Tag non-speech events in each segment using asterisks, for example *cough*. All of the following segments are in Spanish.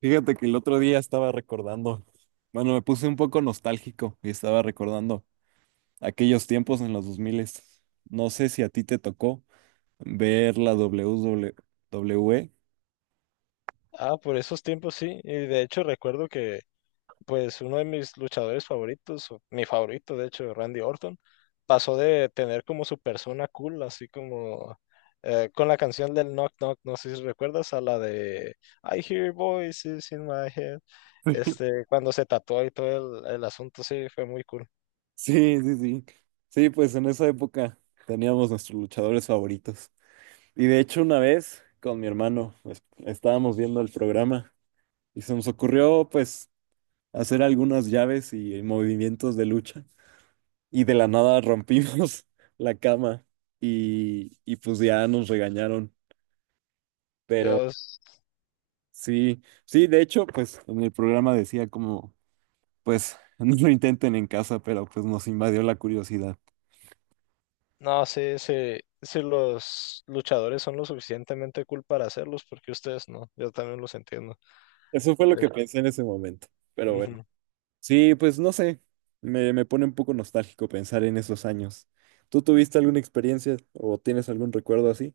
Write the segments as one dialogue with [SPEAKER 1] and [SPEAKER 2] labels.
[SPEAKER 1] Fíjate que el otro día estaba recordando, bueno, me puse un poco nostálgico y estaba recordando aquellos tiempos en los 2000. No sé si a ti te tocó ver la WWE.
[SPEAKER 2] Ah, por esos tiempos sí. Y de hecho recuerdo que pues uno de mis luchadores favoritos, o mi favorito de hecho, Randy Orton, pasó de tener como su persona cool, así como con la canción del Knock Knock, no sé si recuerdas, a la de I hear voices in my head.
[SPEAKER 1] *laughs*
[SPEAKER 2] Este, cuando se tatuó y todo el asunto, sí, fue muy cool.
[SPEAKER 1] Sí, sí, sí. Sí, pues en esa época teníamos nuestros luchadores favoritos. Y de hecho una vez con mi hermano pues, estábamos viendo el programa y se nos ocurrió pues hacer algunas llaves y movimientos de lucha. Y de la nada rompimos *laughs* la cama y pues ya nos regañaron. Pero
[SPEAKER 2] Yo, s-
[SPEAKER 1] sí, sí, de hecho, pues en el programa decía como, pues *laughs* no lo intenten en casa, pero pues nos invadió la curiosidad.
[SPEAKER 2] no, sí, sí, sí, los luchadores son lo suficientemente cool para hacerlos, porque ustedes no, yo también los entiendo.
[SPEAKER 1] Eso fue lo
[SPEAKER 2] Eh,
[SPEAKER 1] que pensé en ese momento, pero bueno.
[SPEAKER 2] Ujú.
[SPEAKER 1] Sí, pues no sé, me pone un poco nostálgico pensar en esos años. ¿Tú tuviste alguna experiencia o tienes algún recuerdo así?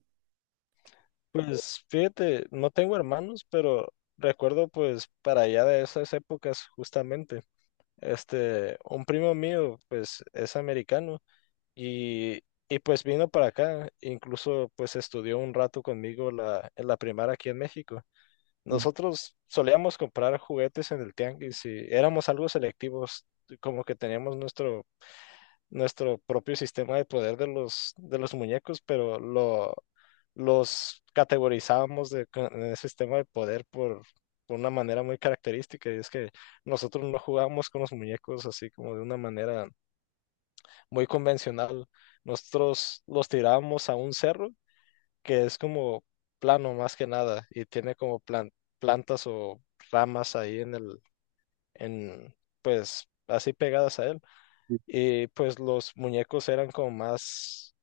[SPEAKER 2] Pues fíjate, no tengo hermanos, pero recuerdo pues para allá de esas épocas justamente, este, un primo mío pues es americano y, y pues vino para acá, incluso pues estudió un rato conmigo en la primaria aquí en México.
[SPEAKER 1] Ujú.
[SPEAKER 2] Nosotros solíamos comprar juguetes en el tianguis y éramos algo selectivos, como que teníamos nuestro propio sistema de poder de los muñecos, pero los categorizábamos en el sistema de poder por una manera muy característica, y es que nosotros no jugábamos con los muñecos así como de una manera muy convencional, nosotros los tirábamos a un cerro que es como plano más que nada y tiene como plantas o ramas ahí en, pues así pegadas a él. Y pues los muñecos eran como más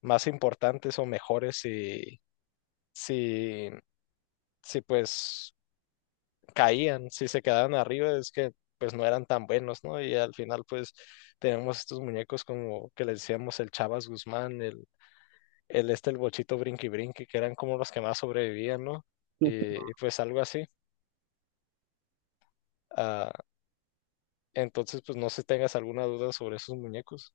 [SPEAKER 2] más importantes o mejores si, si, si pues caían, si se quedaban arriba, es que pues no eran tan buenos, ¿no? Y al final pues tenemos estos muñecos como que les decíamos el Chavas Guzmán, el Bochito Brinqui Brinqui, que eran como los que más sobrevivían, ¿no? Y, pues algo así. Ah, entonces pues no sé si tengas alguna duda sobre esos muñecos.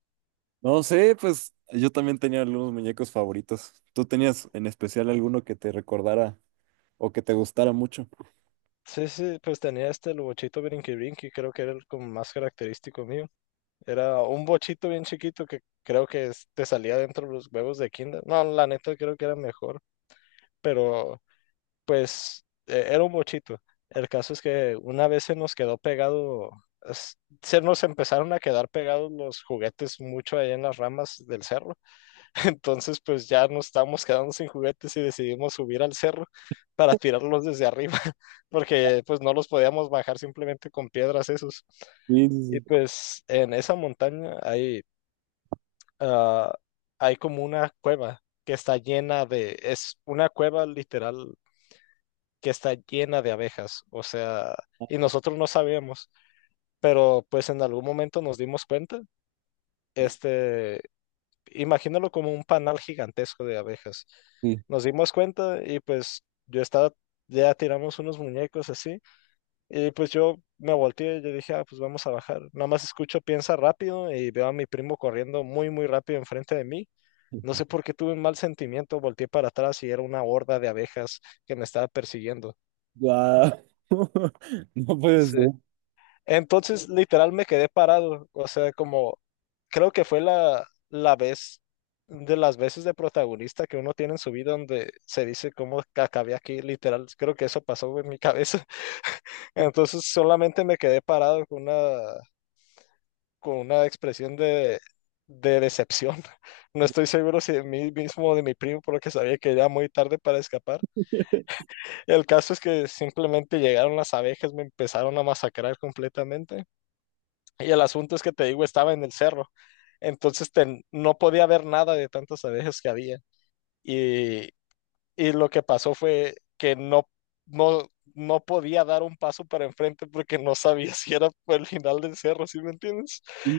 [SPEAKER 1] No sé, pues yo también tenía algunos muñecos favoritos. ¿Tú tenías en especial alguno que te recordara o que te gustara mucho?
[SPEAKER 2] Sí, sí, pues tenía este el Bochito Brinqui Brinqui, creo que era el como más característico mío. Era un bochito bien chiquito que creo que te salía dentro de los huevos de Kinder. No, la neta creo que era mejor, pero pues era un bochito. El caso es que una vez se nos quedó pegado, se nos empezaron a quedar pegados los juguetes mucho ahí en las ramas del cerro. *laughs* Entonces pues ya nos estábamos quedando sin juguetes y decidimos subir al cerro para tirarlos desde arriba, *laughs* porque pues no los podíamos bajar simplemente con piedras esos.
[SPEAKER 1] Sí,
[SPEAKER 2] Y
[SPEAKER 1] sí,
[SPEAKER 2] pues en esa montaña ah, hay como una cueva que está llena de, es una cueva literal que está llena de abejas, o sea, y nosotros no sabíamos, pero pues en algún momento nos dimos cuenta,
[SPEAKER 1] sí.
[SPEAKER 2] este, imagínalo como un panal gigantesco de abejas.
[SPEAKER 1] Sí.
[SPEAKER 2] Nos dimos cuenta y pues yo estaba, ya tiramos unos muñecos así y pues yo me volteé y yo dije, ah, pues vamos a bajar. Nada más escucho, piensa rápido y veo a mi primo corriendo muy, muy rápido enfrente de mí. No sé por
[SPEAKER 1] *laughs*
[SPEAKER 2] qué tuve un mal sentimiento, volteé para atrás y era una horda de abejas que me estaba persiguiendo.
[SPEAKER 1] Guau. *laughs* No puede
[SPEAKER 2] Sí.
[SPEAKER 1] ser.
[SPEAKER 2] Entonces, literal, me quedé parado. O sea, como creo que fue la vez de las veces de protagonista que uno tiene en su vida donde se dice cómo que acabé aquí, literal. Creo que eso pasó en mi cabeza. *laughs* Entonces, solamente me quedé parado con una expresión de decepción. *laughs* No estoy seguro si de mí mismo o de mi primo, porque sabía que era muy tarde para escapar. El caso es que simplemente llegaron las abejas, me empezaron a masacrar completamente. Y el asunto es que te digo, estaba en el cerro. Entonces no podía ver nada de tantas abejas que había. Y, y lo que pasó fue que no, no, no podía dar un paso para enfrente porque no sabía *laughs* si era por el final del cerro, ¿sí me entiendes?
[SPEAKER 1] Sí,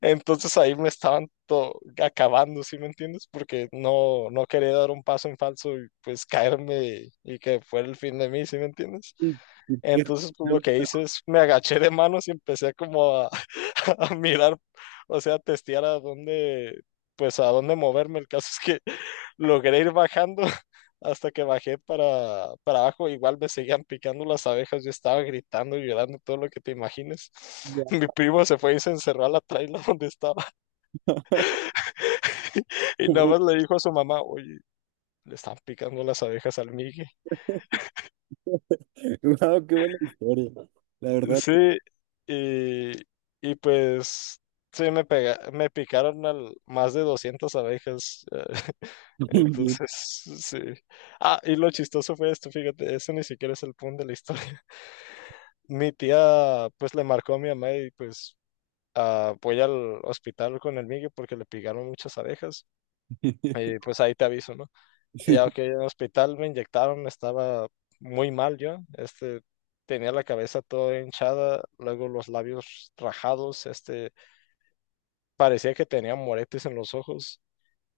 [SPEAKER 2] Entonces ahí me estaban acabando, ¿sí me entiendes? Porque no, no quería dar un paso en falso y pues caerme y que fuera el fin de mí, ¿sí me entiendes?
[SPEAKER 1] sí, sí, qué-
[SPEAKER 2] Entonces, pues lo que hice es me agaché de manos y empecé como a, *laughs* a mirar, o sea, a testear a dónde, pues a dónde moverme. El caso es que *laughs* logré ir bajando hasta que bajé para abajo, igual me seguían picando las abejas, yo estaba gritando y llorando todo lo que te imagines. *laughs*
[SPEAKER 1] Guau,
[SPEAKER 2] Mi primo se fue y se encerró a la traila donde estaba *laughs* y nada más le
[SPEAKER 1] *laughs*
[SPEAKER 2] dijo a su mamá, oye, le están picando las abejas al Migue.
[SPEAKER 1] guau, qué buena historia. La verdad.
[SPEAKER 2] Sí, y, y pues... Sí, me picaron más de 200 abejas. *laughs*
[SPEAKER 1] *laughs* Bien.
[SPEAKER 2] Entonces, sí. Ah, y lo chistoso fue esto, fíjate, eso ni siquiera es el punto de la historia. Mi tía, pues, le marcó a mi mamá y, pues, ah, voy al hospital con el Migue porque le picaron muchas abejas y pues ahí te aviso, ¿no? Y
[SPEAKER 1] Sí.
[SPEAKER 2] ya que en el hospital me inyectaron, estaba muy mal yo, este, tenía la cabeza toda hinchada, luego los labios rajados, este, parecía que tenía moretes en los ojos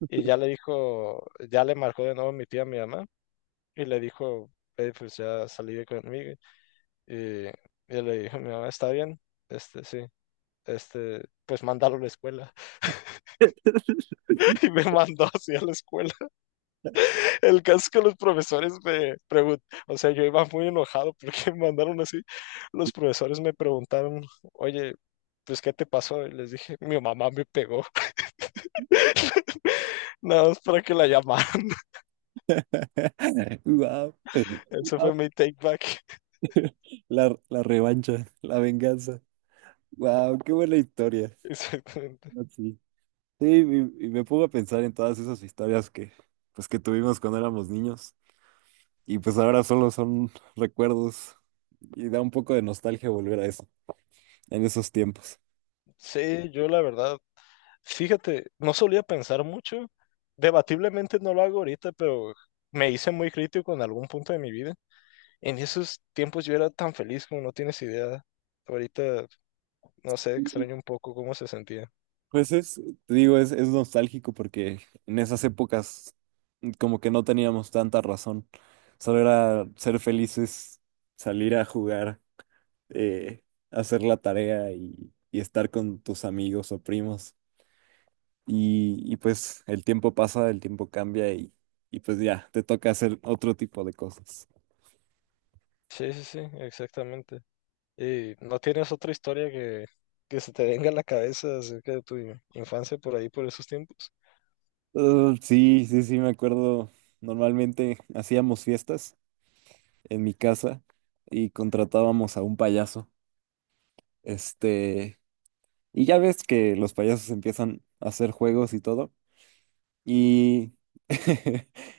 [SPEAKER 2] y ya le dijo, ya le marcó de nuevo mi tía a mi mamá y le dijo, Pues ya salí de conmigo y le dijo, mi mamá está bien, este, sí, este, pues mándalo a la escuela
[SPEAKER 1] *laughs*
[SPEAKER 2] *laughs* y me mandó hacia la escuela. El caso es que los profesores me preguntaron, o sea, yo iba muy enojado porque *laughs* me mandaron así. Los profesores me preguntaron, oye, pues, ¿qué te pasó? Y les dije, mi mamá me pegó, *laughs* nada más para que la llamaran. *laughs*
[SPEAKER 1] Guau.
[SPEAKER 2] Eso fue mi take back. *laughs*
[SPEAKER 1] La revancha, la venganza. Wow, qué buena historia.
[SPEAKER 2] Exactamente.
[SPEAKER 1] Así. Sí, y me pongo a pensar en todas esas historias que, pues, que tuvimos cuando éramos niños y pues ahora solo son *laughs* recuerdos y da un poco de nostalgia volver a eso, en esos tiempos.
[SPEAKER 2] Sí, yo la verdad, fíjate, no solía pensar mucho. Debatiblemente no lo hago ahorita, pero me hice muy crítico en algún punto de mi vida. En esos tiempos yo era tan feliz como no tienes idea. Ahorita, no sé, extraño un poco cómo se sentía.
[SPEAKER 1] Pues es, te digo, es nostálgico porque en esas épocas como que no teníamos tanta razón, solo era ser felices, salir a jugar, eh, hacer la tarea y estar con tus amigos o primos. Y pues el tiempo pasa, el tiempo cambia y pues ya, te toca hacer otro tipo de cosas.
[SPEAKER 2] Sí, sí, sí, exactamente. ¿Y no tienes otra historia que se te venga a la cabeza acerca de tu infancia por ahí, por esos tiempos?
[SPEAKER 1] Sí, sí, sí, me acuerdo. Normalmente hacíamos fiestas en mi casa y contratábamos a un payaso. Este, y ya ves que los payasos empiezan a hacer juegos y todo. Y,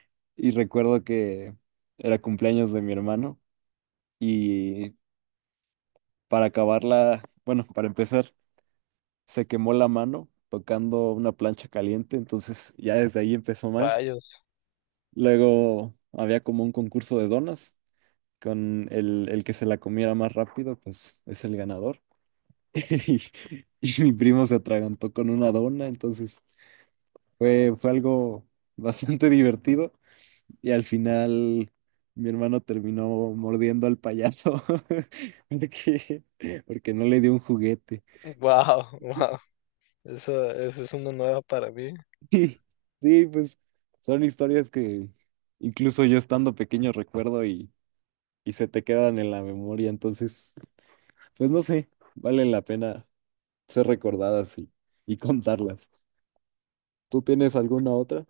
[SPEAKER 1] *laughs* y recuerdo que era cumpleaños de mi hermano y para acabarla, bueno, para empezar, se quemó la mano tocando una plancha caliente, entonces ya desde ahí empezó mal.
[SPEAKER 2] Rayos.
[SPEAKER 1] Luego había como un concurso de donas, con el que se la comiera más rápido, pues es el ganador. *laughs* Y, y mi primo se atragantó con una dona, entonces fue, fue algo *laughs* bastante divertido. Y al final mi hermano terminó mordiendo al payaso *laughs* porque, porque no le dio un juguete.
[SPEAKER 2] Wow, wow. Esa *laughs* es una nueva para mí.
[SPEAKER 1] Sí, sí, pues son historias que incluso yo estando pequeño recuerdo y se te quedan en la memoria, entonces, pues no sé, valen la pena ser recordadas y contarlas. ¿Tú tienes alguna otra?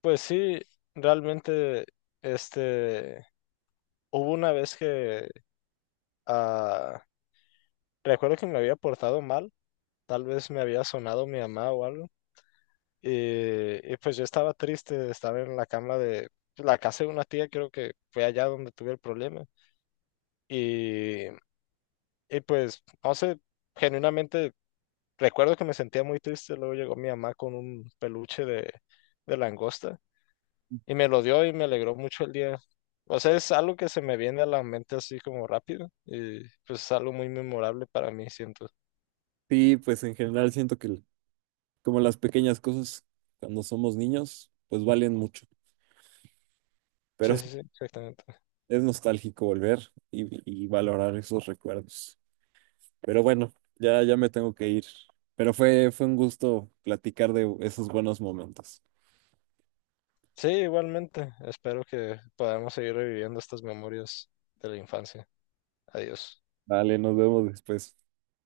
[SPEAKER 2] Pues sí, realmente, este, hubo una vez ah, recuerdo que me había portado mal, tal vez me había sonado mi mamá o algo, y pues yo estaba triste, estaba en la cama de pues, la casa de una tía, creo que fue allá donde tuve el problema. Y, y pues, no sé, genuinamente recuerdo que me sentía muy triste. Luego llegó mi mamá con un peluche de, langosta y me lo dio y me alegró mucho el día. O sea, es algo que se me viene a la mente así como rápido y pues es algo muy memorable para mí, siento.
[SPEAKER 1] Sí, pues en general siento que como las pequeñas cosas cuando somos niños, pues valen mucho, pero
[SPEAKER 2] Sí,
[SPEAKER 1] *laughs*
[SPEAKER 2] sí, sí, exactamente.
[SPEAKER 1] es nostálgico volver y valorar esos recuerdos. Pero bueno, ya, ya me tengo que ir. Pero fue, fue un gusto platicar de esos buenos momentos.
[SPEAKER 2] Sí, igualmente. Espero que podamos seguir reviviendo estas memorias de la infancia. Adiós.
[SPEAKER 1] Vale, nos vemos después.